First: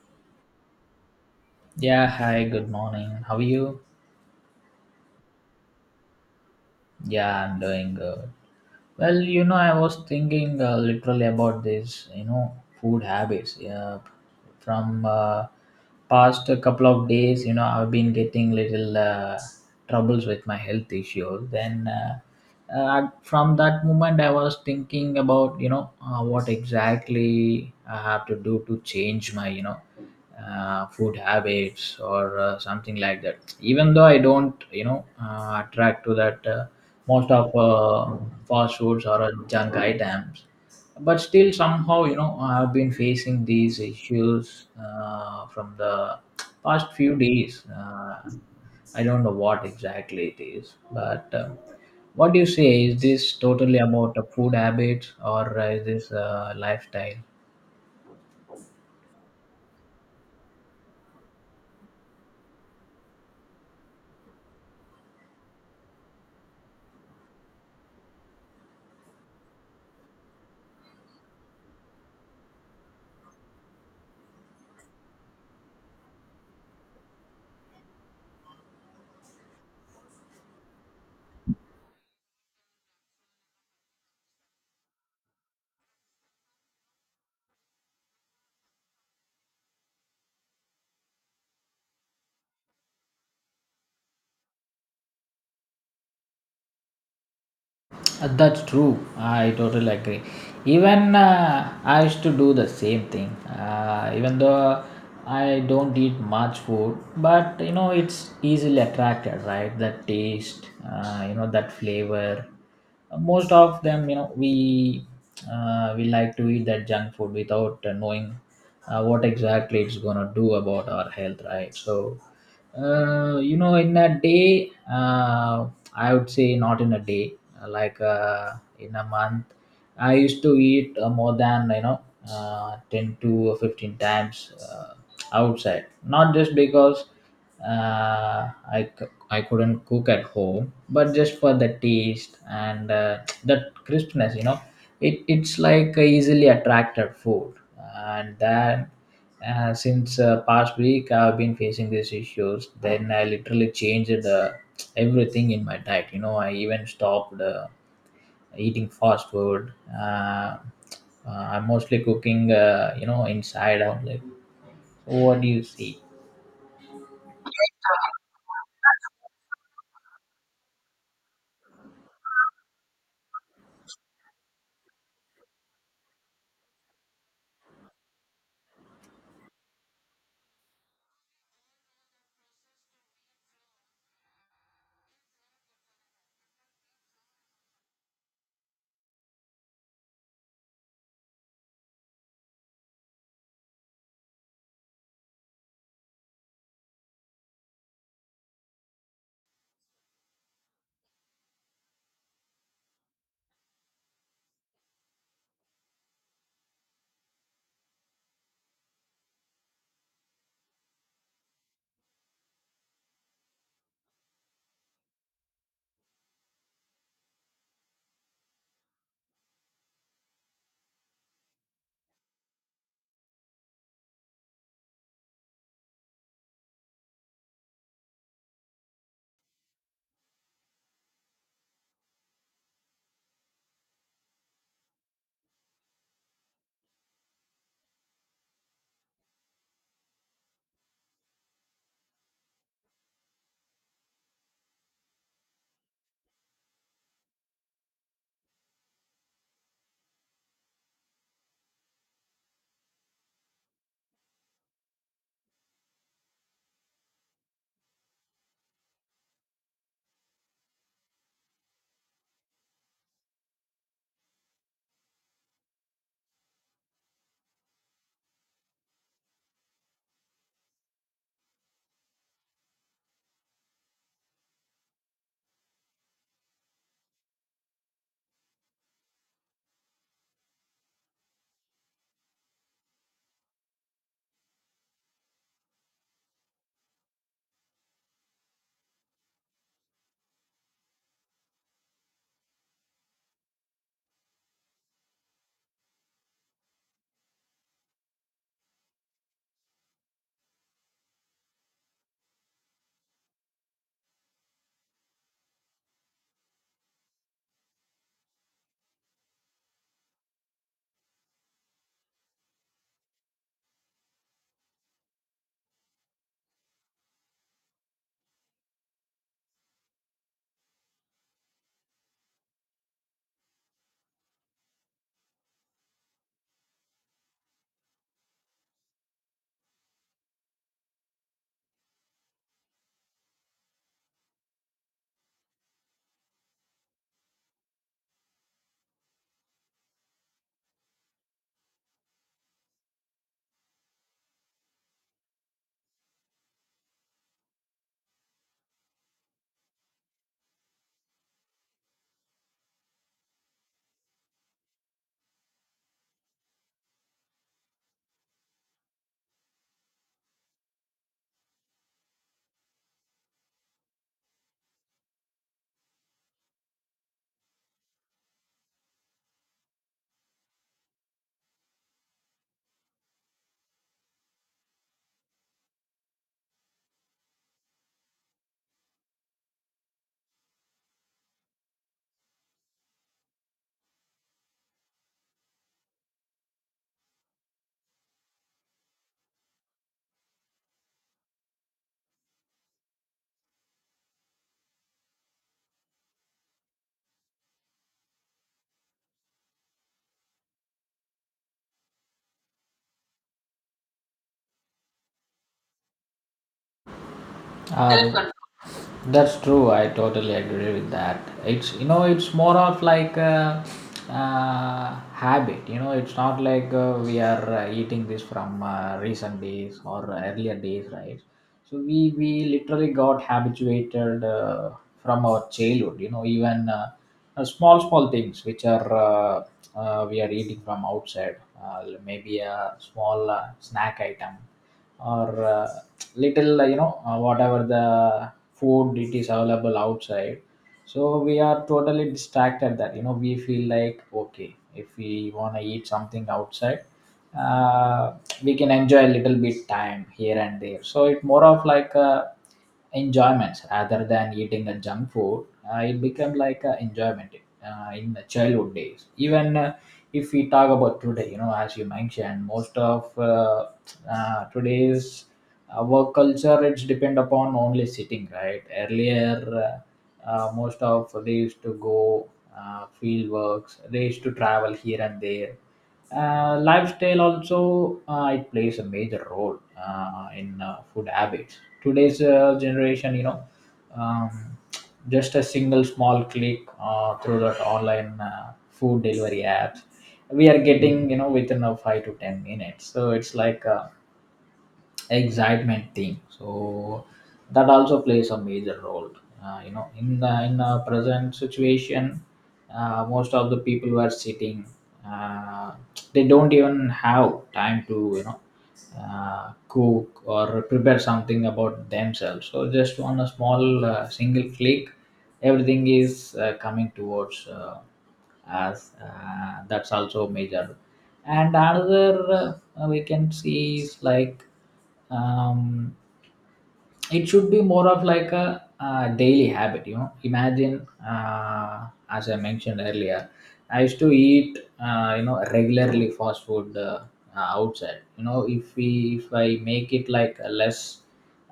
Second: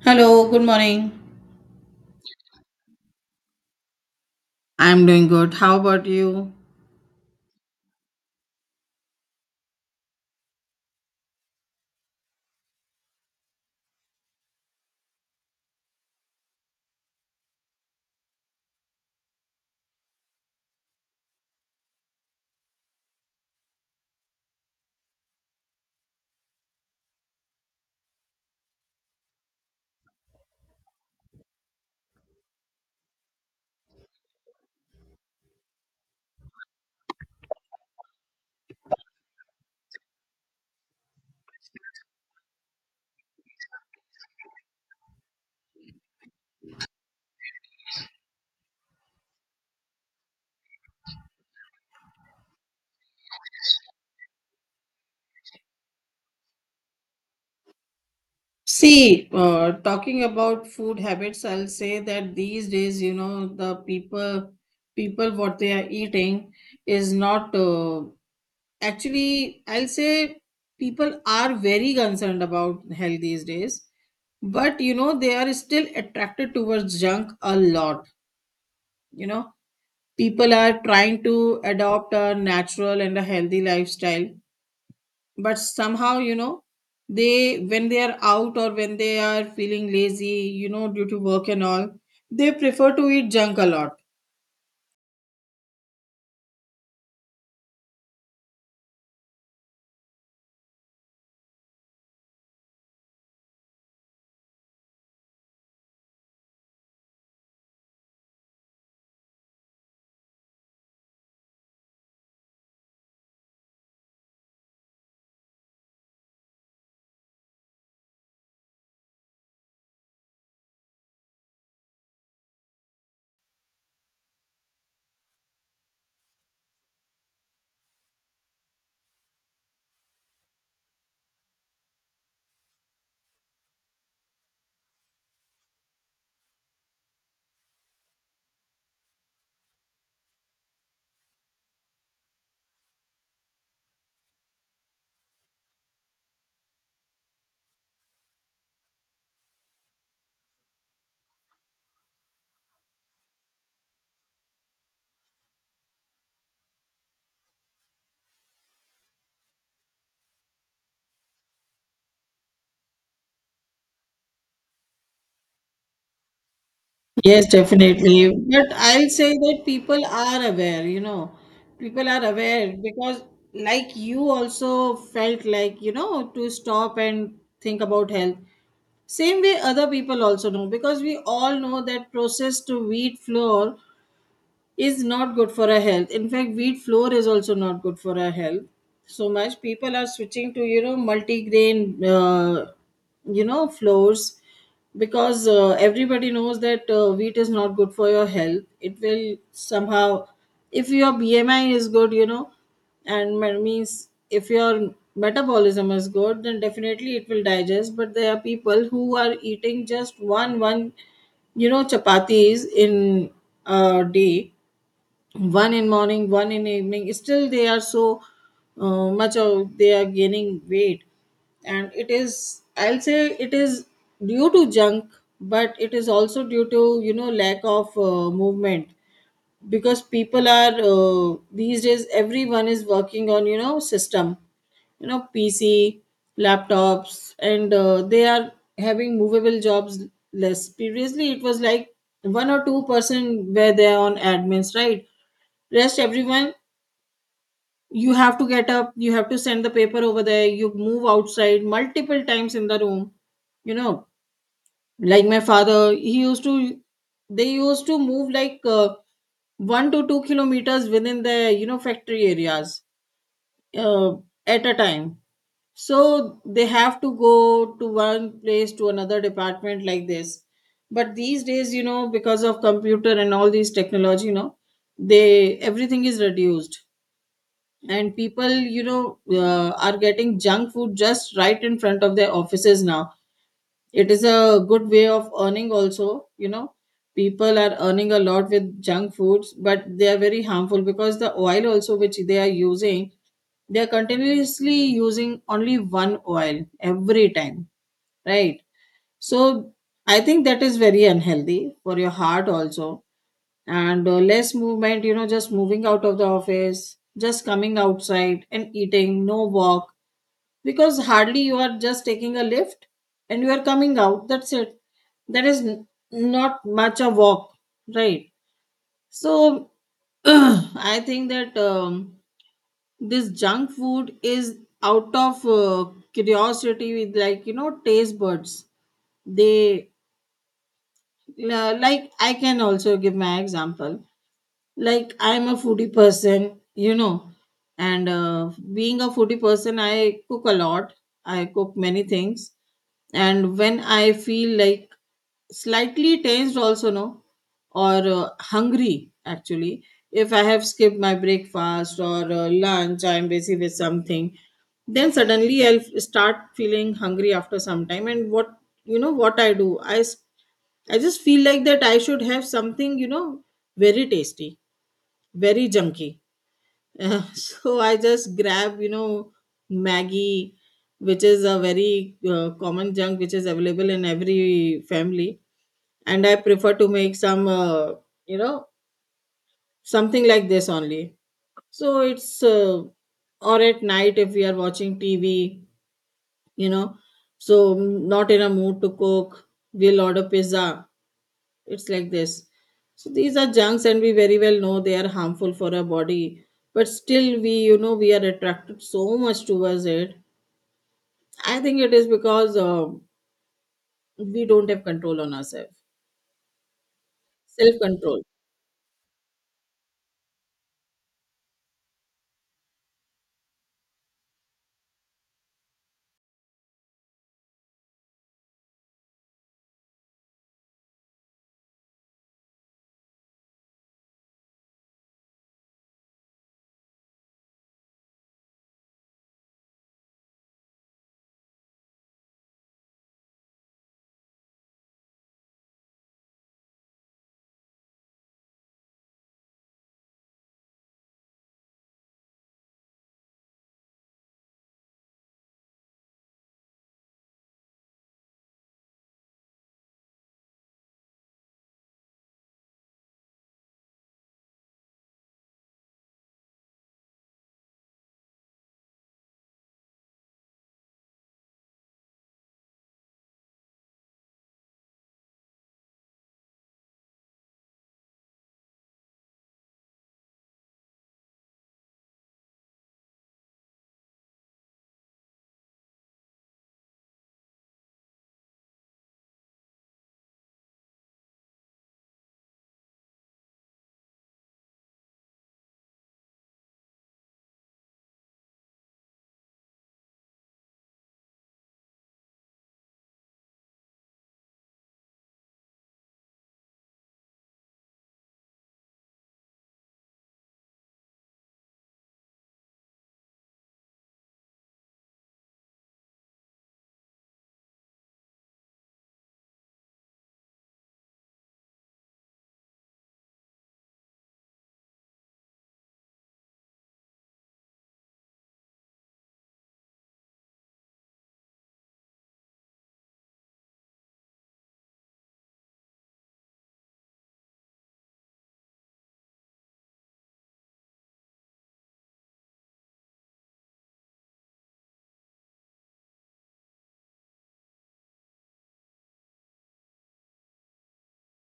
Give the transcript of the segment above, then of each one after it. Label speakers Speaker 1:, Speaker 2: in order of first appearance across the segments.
Speaker 1: Hello, good morning.
Speaker 2: Yeah, hi, good morning. How are you?
Speaker 1: I'm doing good. How about you?
Speaker 2: Yeah, I'm doing good. Well, I was thinking literally about this, food habits. Yeah, from past a couple of days, I've been getting little troubles with my health issue. Then, from that moment, I was thinking about what exactly I have to do to change my food habits or something like that, even though I don't attract to that, most of fast foods or junk items, but still somehow, I've been facing these issues from the past few days. I don't know what exactly it is, but what do you say? Is this totally about a food habit, or is this a lifestyle?
Speaker 1: See, talking about food habits, I'll say that these days, you know, the people, what they are eating is not, actually, I'll say people are very concerned about health these days, but you know, they are still attracted towards junk a lot. You know, people are trying to adopt a natural and a healthy lifestyle, but somehow, you know, they, when they are out or when they are feeling lazy, you know, due to work and all, they prefer to eat junk a lot.
Speaker 2: That's true. I totally agree. Even I used to do the same thing. Even though I don't eat much food, but it's easily attracted, right? That taste, that flavor. Most of them, we like to eat that junk food without knowing what exactly it's gonna do about our health, right? So, in a day, I would say not in a day, like, in a month. I used to eat more than 10 to 15 times outside. Not just because I couldn't cook at home, but just for the taste and that crispness. It's like a easily attracted food, and that, since past week, I've been facing these issues. Then I literally changed everything in my diet. I even stopped eating fast food. uh, I'm mostly cooking, inside only. So what do you see?
Speaker 1: Yes, definitely. But I'll say that people are aware, you know, people are aware because like you also felt like, you know, to stop and think about health, same way other people also know, because we all know that processed wheat flour is not good for our health. In fact, wheat flour is also not good for our health so much. People are switching to, you know, multigrain, you know, flours, because everybody knows that wheat is not good for your health. It will somehow, if your BMI is good, you know, and means if your metabolism is good, then definitely it will digest. But there are people who are eating just one, you know, chapatis in a day, one in morning, one in evening, still they are so much of, they are gaining weight, and it is, I'll say it is due to junk, but it is also due to, you know, lack of movement. Because people are these days, everyone is working on, you know, system, you know, pc, laptops, and they are having movable jobs less. Previously, it was like one or two-person were there on admins, right? Rest everyone, you have to get up, you have to send the paper over there, you move outside multiple times in the room, you know. Like my father, he used to, they used to move like 1 to 2 kilometers within the, you know, factory areas, uh, at a time. So they have to go to one place to another department, like this. But these days, you know, because of computer and all these technology, you know, they, everything is reduced, and people, you know, are getting junk food just right in front of their offices now. It is a good way of earning also, you know, people are earning a lot with junk foods, but they are very harmful, because the oil also which they are using, they are continuously using only one oil every time, right? So I think that is very unhealthy for your heart also. And less movement, you know, just moving out of the office, just coming outside and eating, no walk, because hardly, you are just taking a lift and you are coming out, that's it. that is n- Not much a walk, right? So I think that this junk food is out of curiosity with, like, you know, taste buds they Like, I can also give my example. Like, I'm a foodie person, you know, and being a foodie person, I cook a lot, I cook many things. And when I feel like slightly tensed also, no, or hungry, actually, if I have skipped my breakfast or lunch, I'm busy with something, then suddenly start feeling hungry after some time. And what, you know what I do, I just feel like that I should have something, you know, very tasty, very junky. So I just grab, you know, Maggie, which is a very common junk which is available in every family, and I prefer to make some, you know, something like this only. So it's or at night, if we are watching TV, you know, so not in a mood to cook, we'll order pizza, it's like this. So these are junks and we very well know they are harmful for our body, but still we, you know, we are attracted so much towards it. I think it is because we don't have control on ourselves, self control.
Speaker 2: um, That's true. I totally agree with that. It's you know it's more of like a habit. You know, it's not like we are eating this from recent days or earlier days, right? So we literally got habituated from our childhood. You know, even. Small small things which are we are eating from outside, maybe a small snack item or little, whatever the food it is available outside. So we are totally distracted that we feel like, okay, if we want to eat something outside uh, we can enjoy a little bit time here and there, so it more of like a enjoyment rather than eating a junk food. It became like a enjoyment in the childhood days. Even if we talk about today, as you mentioned, most of today's work culture, it's depend upon only sitting, right? Earlier, most of they used to go field works, they used to travel here and there. Lifestyle also, it plays a major role in food habits. Today's generation, you know, um, just a single small click through that online food delivery apps, we are getting, within a 5 to 10 minutes. So it's like excitement thing, so that also plays a major role, in the present situation. Most of the people were sitting. uh, they don't even have time to, cook or prepare something about themselves. So just on a small single click, everything is coming towards us. That's also major. And another, we can see is like, um, it should be more of like a, daily habit. Imagine, as I mentioned earlier, I used to eat, regularly fast food outside. If we if I make it like a less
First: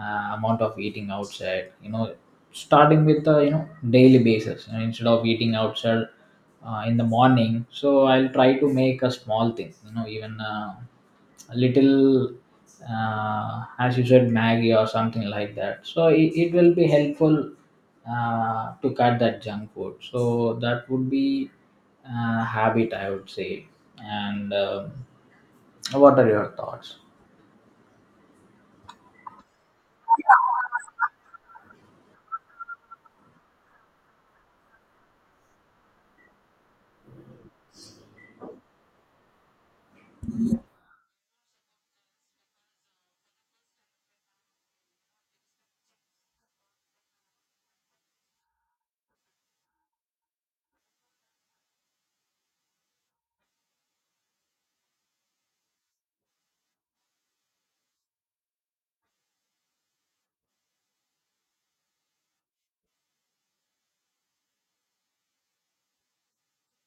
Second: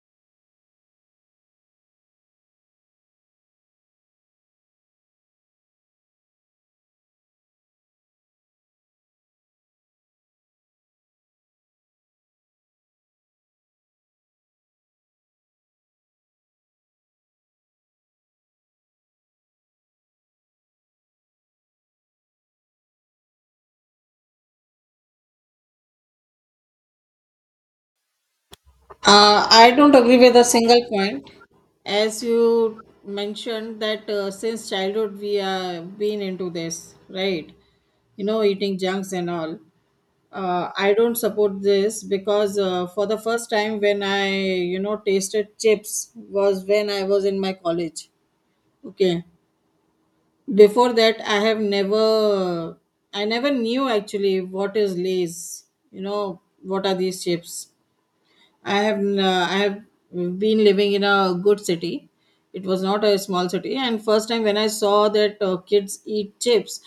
Speaker 2: amount of eating outside, starting with, daily basis, instead of eating outside in the morning, so I'll try to make a small thing, even a little, as you said, maggie or something like that. So it will be helpful to cut that junk food. So that would be a habit, I would say. And what are your thoughts?
Speaker 1: I don't agree with a single point. As you mentioned that since childhood we have been into this, right? You know, eating junks and all. I don't support this because for the first time when I, you know, tasted chips was when I was in my college. Okay. Before that, I never knew actually what is Lay's, you know, what are these chips. I have been living in a good city. It was not a small city, and first time when I saw that kids eat chips,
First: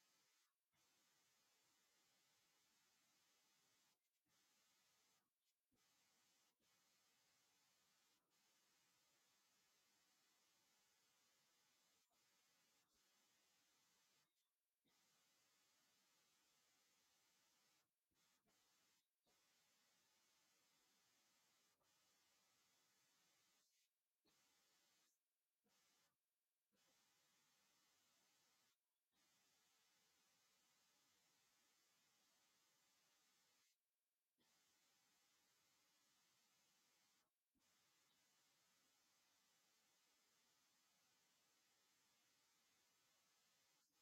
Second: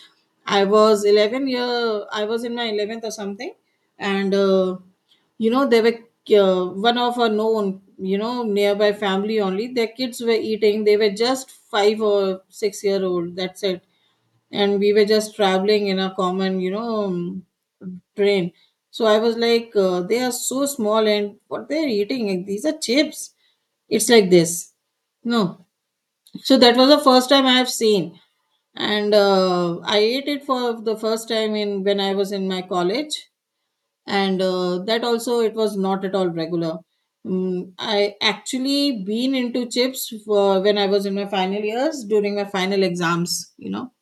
Speaker 1: I was 11 year, I was in my eleventh or something, and you know, they were one of our known, you know, nearby family only. Their kids were eating. They were just five or six-year-old. That's it. And we were just traveling in a common, you know, train. So I was like, they are so small and what they're eating, like, these are chips, it's like this, no. So that was the first time I have seen. And I ate it for the first time in when I was in my college. And that also, it was not at all regular. Mm, I actually been into chips for when I was in my final years during my final exams, you know,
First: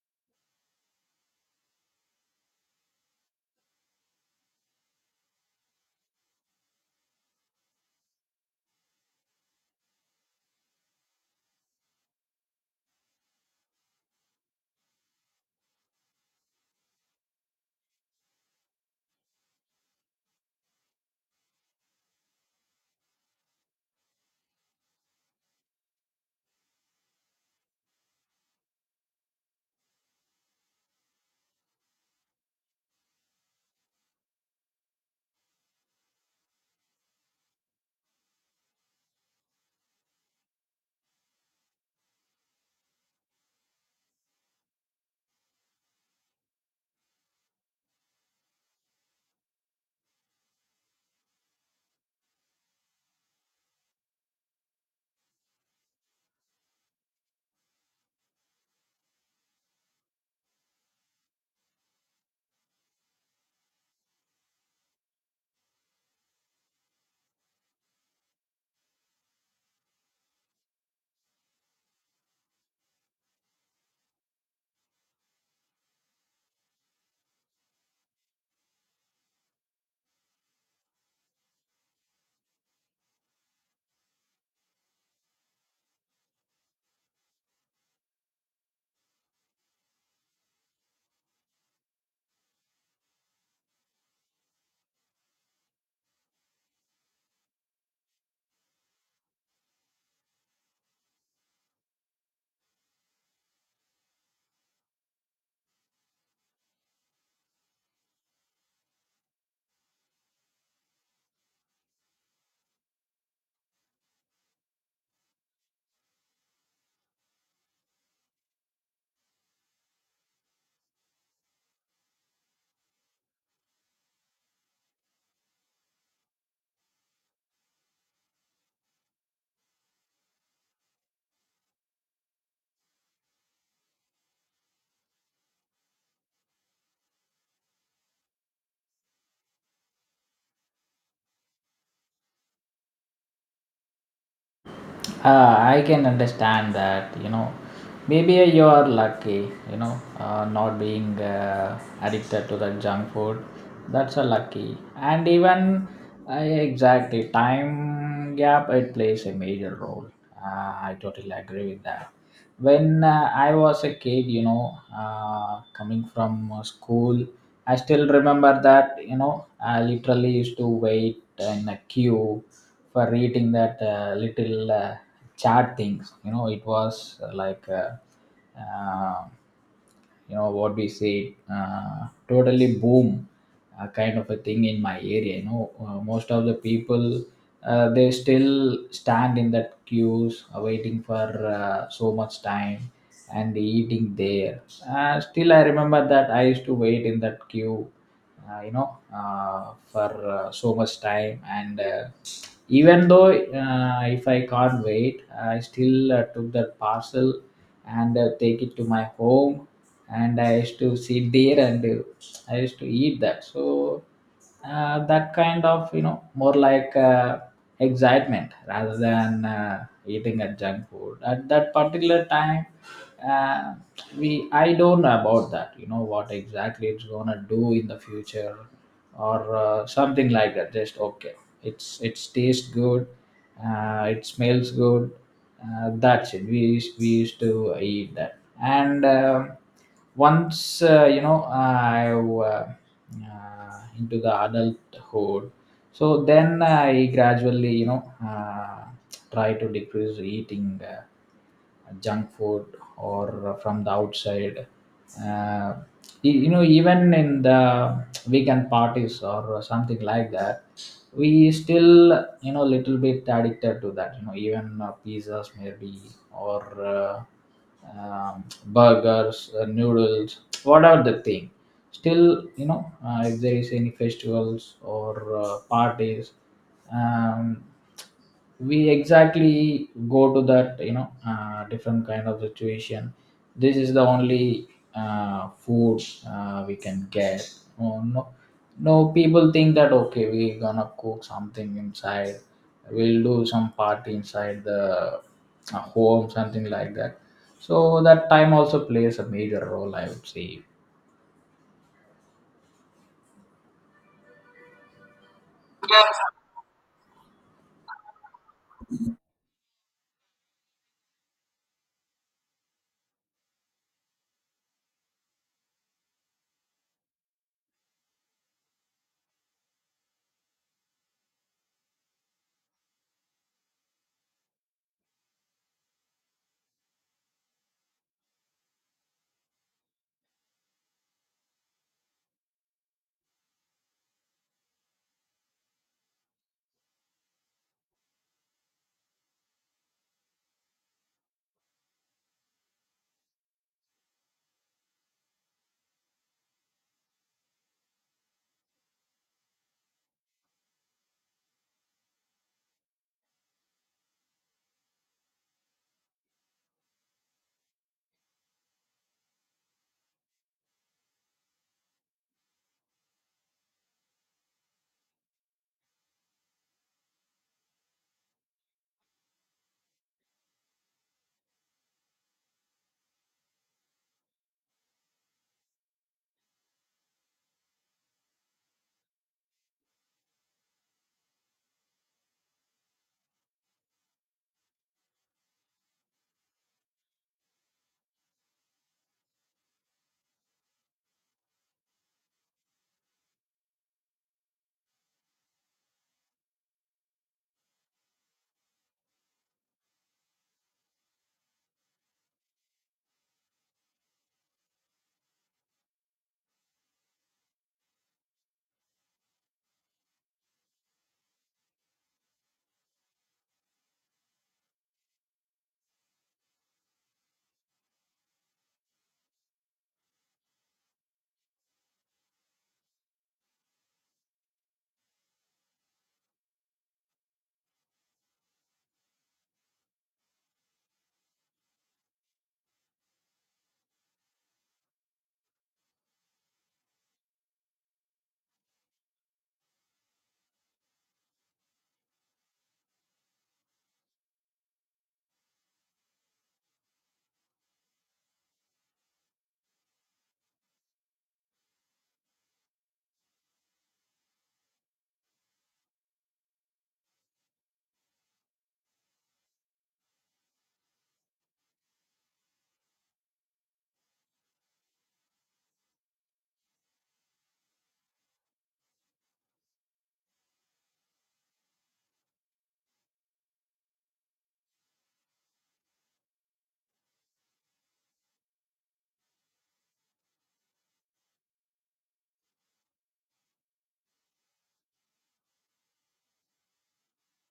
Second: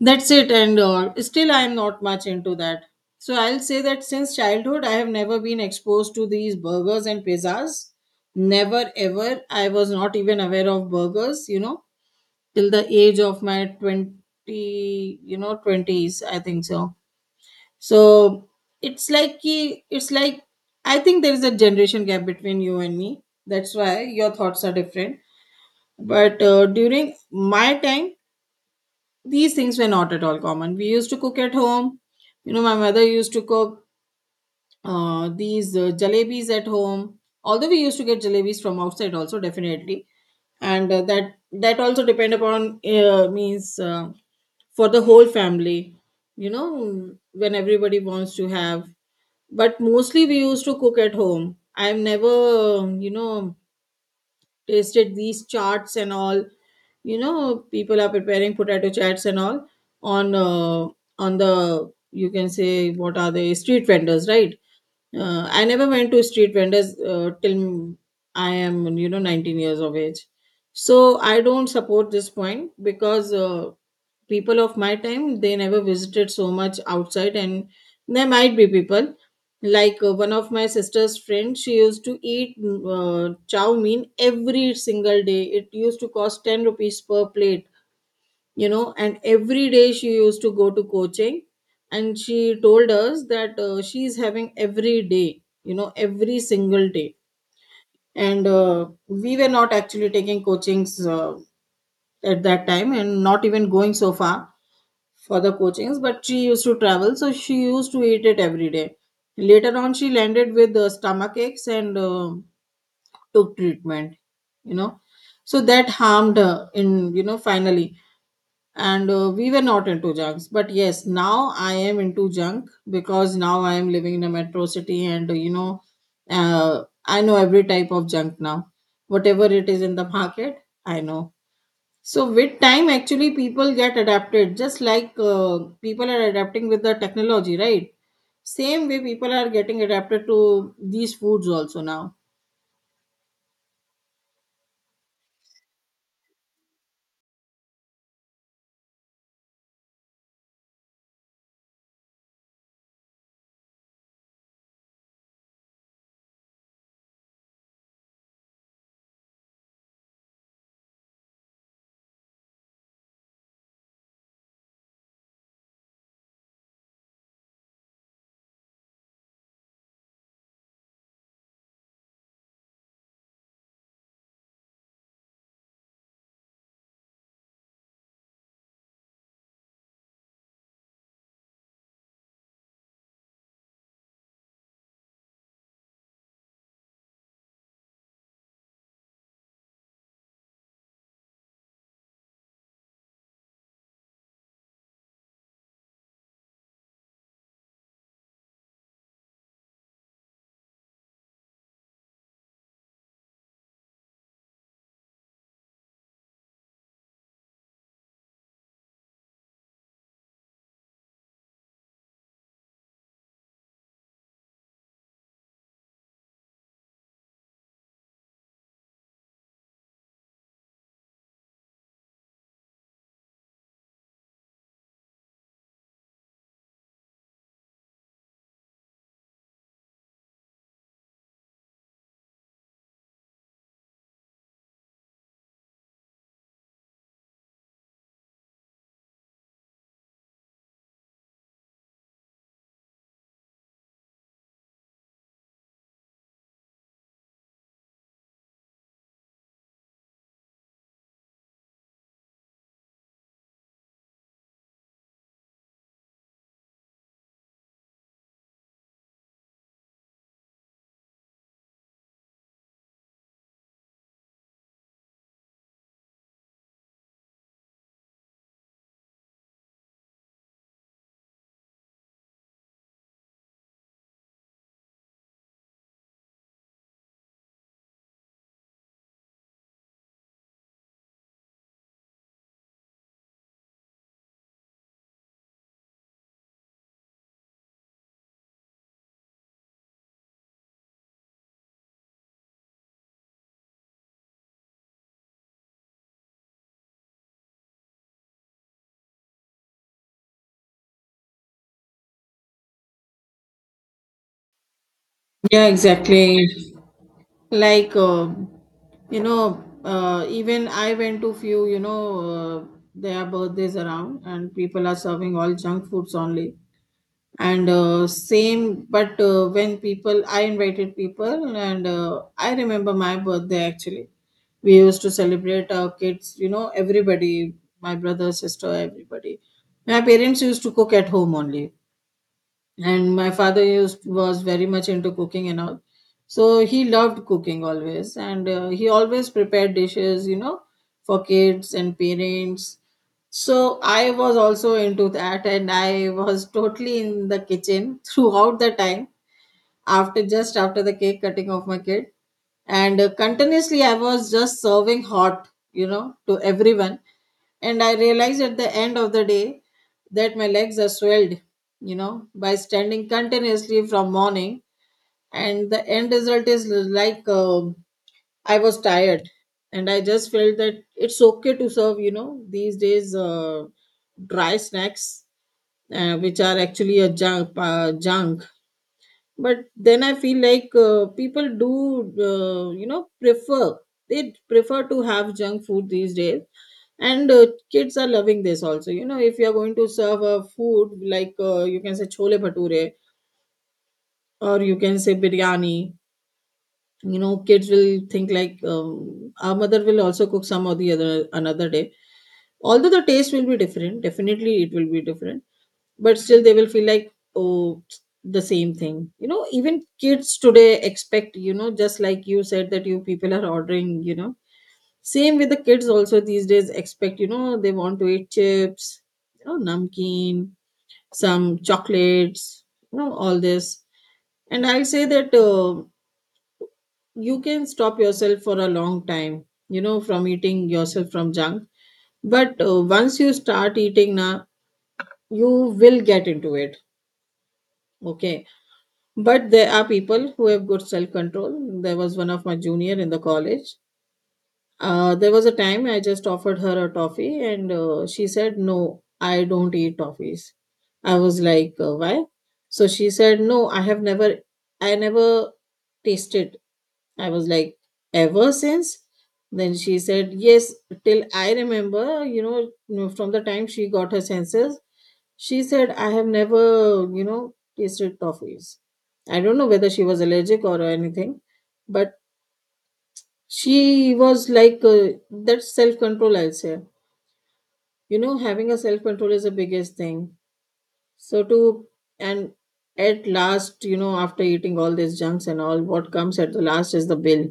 Speaker 1: that's it. And still I am not much into that. So I'll say that since childhood, I have never been exposed to these burgers and pizzas. Never ever. I was not even aware of burgers, you know, till the age of my 20, you know, 20s, I think so. So it's like, I think there is a generation gap between you and me. That's why your thoughts are different. But during my time, these things were not at all common. We used to cook at home. You know, my mother used to cook these jalebis at home. Although we used to get jalebis from outside also, definitely. And that also depend upon means for the whole family. You know, when everybody wants to have, but mostly we used to cook at home. I've never, you know, tasted these charts and all. You know, people are preparing potato chats and all on uh, on the, you can say, what are the street vendors, right? I never went to street vendors till I am, you know, 19 years of age. So I don't support this point, because people of my time, they never visited so much outside. And there might be people, like one of my sister's friend. She used to eat chow mein every single day. It used to cost 10 rupees per plate, you know. And every day she used to go to coaching, and she told us that she is having every day, you know, every single day. And we were not actually taking coachings at that time, and not even going so far for the coachings, but she used to travel, so she used to eat it every day. Later on, she landed with stomach aches, and took treatment, you know. So that harmed her in, you know, finally. And we were not into junks, but yes, now I am into junk, because now I am living in a metro city, and you know, I know every type of junk now, whatever it is in the market, I know. So with time, actually, people get adapted, just like people are adapting with the technology, right? Same way, people are getting adapted to these foods also now.
Speaker 2: I can understand that, you know, maybe you're lucky, not being addicted to the junk food. That's a lucky. And even, exactly time gap, it plays a major role. Uh, I totally agree with that. When I was a kid, you know, coming from school, I still remember that, I literally used to wait in a queue for eating that little chat things. You know, it was, like, uh, you know, what we say, totally boom, kind of a thing in my area. You know, most of the people. They still stand in that queues, waiting for so much time and eating there. Still I remember that I used to wait in that queue, for so much time. And even though, if I can't wait, I still took that parcel and, take it to my home, and I used to sit there, and I used to eat that. So that kind of, more like excitement rather than eating a junk food at that particular time. Uh, we I don't know about that, what exactly it's gonna do in the future or something like that. Just okay, it's tastes good, it smells good, that's it. We used to eat that. And once, you know I into the adulthood. So then I gradually, uh, try to decrease eating uh, junk food or from the outside. Uh, you know, even in the weekend parties or something like that, we still, little bit addicted to that. You know, even pizzas maybe or, burgers, noodles, whatever the thing. Still, you know, if there is any festivals or parties, um, we exactly go to that, different kind of situation. This is the only food we can get. Oh, no, no, people think that, okay, we gonna cook something inside, we'll do some party inside the home, something like that. So that time also plays a major role, I would say.
Speaker 1: Yeah, exactly. Like, you know, even I went to few, you know, uh, their birthdays around, and people are serving all junk foods only. And same, but when people, I invited people, and I remember my birthday, actually, we used to celebrate our kids, you know, everybody, my brother, sister, everybody, my parents used to cook at home only. And my father used was very much into cooking and all, so he loved cooking always, and he always prepared dishes, you know, for kids and parents. So I was also into that, and I was totally in the kitchen throughout the time, after, just after the cake cutting of my kid. And continuously I was just serving hot, you know, to everyone. And I realized at the end of the day that my legs are swelled, you know, by standing continuously from morning. And the end result is like, I was tired. And I just felt that it's okay to serve, you know, these days dry snacks, which are actually a junk, junk, but then I feel like people do, you know, prefer. They prefer to have junk food these days. And kids are loving this also, you know. If you are going to serve a food like, you can say chole bhature or you can say biryani, you know, kids will think like, our mother will also cook some or the other another day. Although the taste will be different, definitely it will be different, but still they will feel like, oh, the same thing, you know. Even kids today expect, you know, just like you said that you people are ordering, you know, same with the kids also these days expect, you know, they want to eat chips, you know, namkeen, some chocolates, you know, all this. And I'll say that you can stop yourself for a long time, you know, from eating yourself from junk. But once you start eating now, you will get into it. Okay. But there are people who have good self control. There was one of my junior in the college. There was a time I just offered her a toffee, and she said, "No, I don't eat toffees." I was like, "Why?" So she said, "No, I never tasted." I was like, "Ever since?" Then she said, "Yes, till I remember. You know, from the time she got her senses, she said, I have never, you know, tasted toffees. I don't know whether she was allergic or anything, but she was like, that's self control, I'll say. You know, having a self control is the biggest thing. So, to, and at last, you know, after eating all these junks and all, what comes at the last is the bill.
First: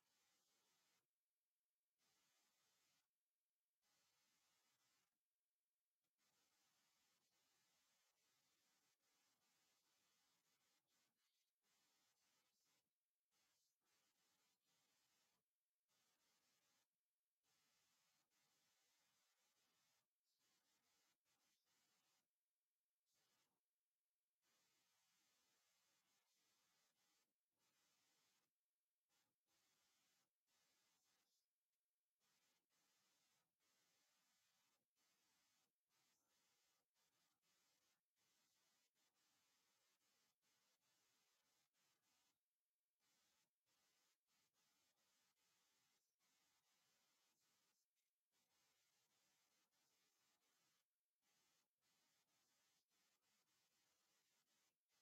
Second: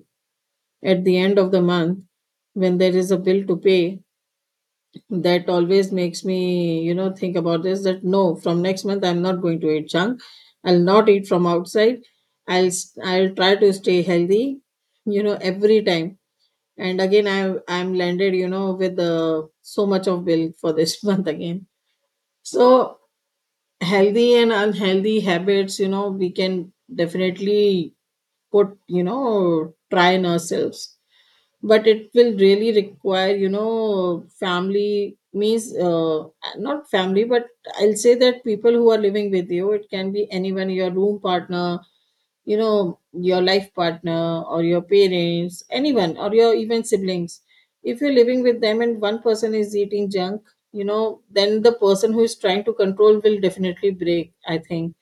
Speaker 1: At the end of the month, when there is a bill to pay, that always makes me, you know, think about this, that no, from next month I'm not going to eat junk, I'll not eat from outside, I'll try to stay healthy, you know, every time. And again I'm landed, you know, with so much of bill for this month again. So healthy and unhealthy habits, you know, we can definitely put, you know, try in ourselves. But it will really require, you know, family means, not family but I'll say that people who are living with you. It can be anyone, your room partner, you know, your life partner or your parents, anyone, or your even siblings. If you're living with them and one person is eating junk, you know, then the person who is trying to control will definitely break, I think.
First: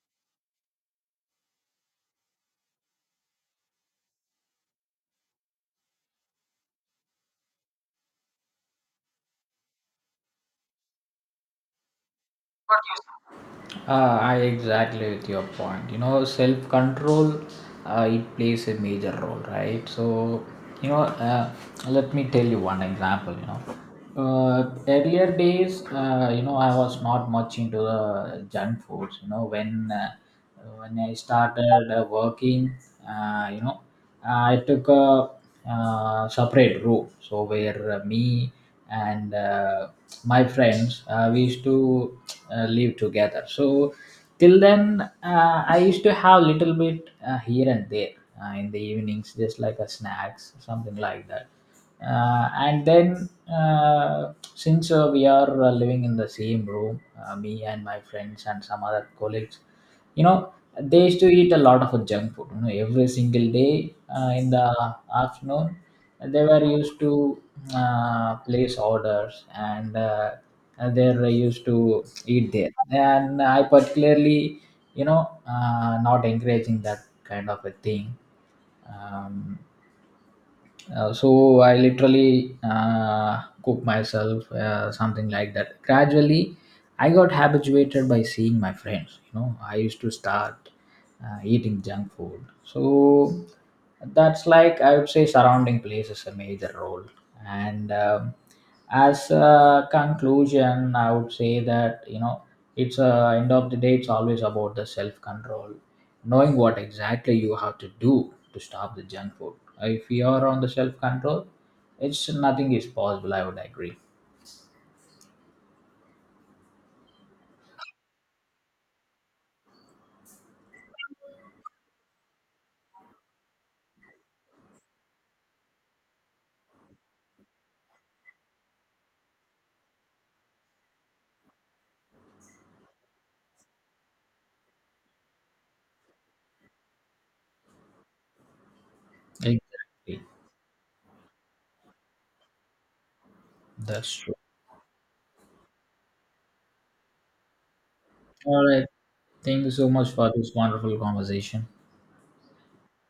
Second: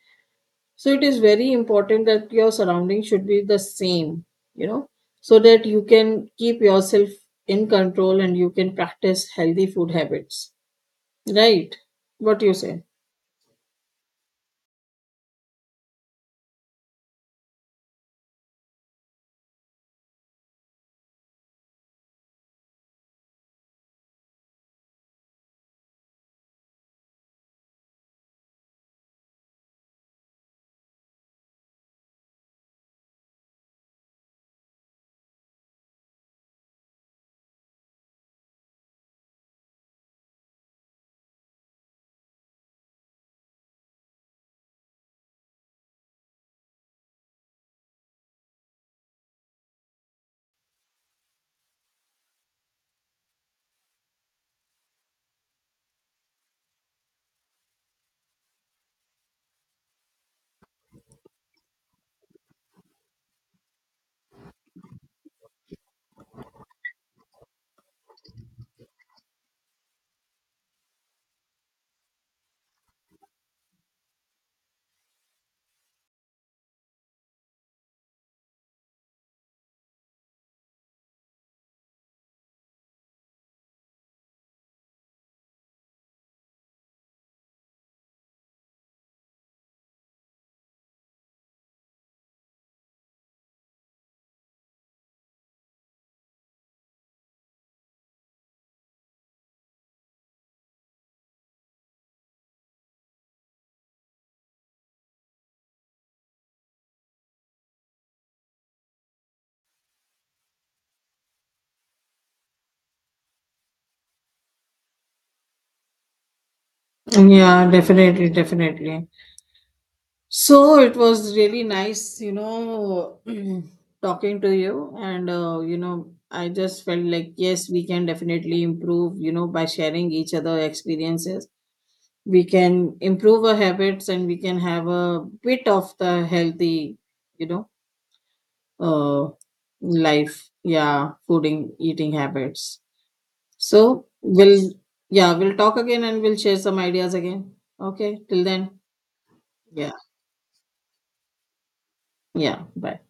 Speaker 1: So it is very important that your surroundings should be the same, you know, so that you can keep yourself in control and you can practice healthy food habits, right? What do you say?
Speaker 2: I exactly with your point. You know, self control, it plays a major role, right? So, you know, let me tell you one example. You know, earlier days, I was not much into the junk foods. You know, when I started working. uh, you know. I took a separate room, so where me and my friends, we used to live together. So till then, I used to have little bit here and there, in the evenings, just like a snacks, something like that. And then since we are living in the same room, me and my friends and some other colleagues, you know they used to eat a lot of junk food, every single day in the afternoon. They were used to place orders, and they were used to eat there. And I particularly, you know not encouraging that kind of a thing. um, so I literally cook myself, something like that. Gradually, I got habituated by seeing my friends. You know, I used to start eating junk food. So that's like, I would say, surrounding plays is a major role. And as a conclusion, I would say that, it's end of the day, it's always about the self control, knowing what exactly you have to do to stop the junk food. If you are on the self control, it's nothing is possible. I would agree.
Speaker 1: Yeah, definitely, definitely. So it was really nice, you know, talking to you. And you know, I just felt like, yes, we can definitely improve, you know, by sharing each other experiences. We can improve our habits and we can have a bit of the healthy, you know, uh
Speaker 2: Exactly,
Speaker 1: life, yeah, fooding eating habits. so
Speaker 2: that's true.
Speaker 1: we'll yeah, we'll talk again and we'll share some ideas again. Okay, till
Speaker 2: All
Speaker 1: then.
Speaker 2: right, thank you so
Speaker 1: Yeah.
Speaker 2: much for this wonderful conversation.
Speaker 1: Yeah, bye.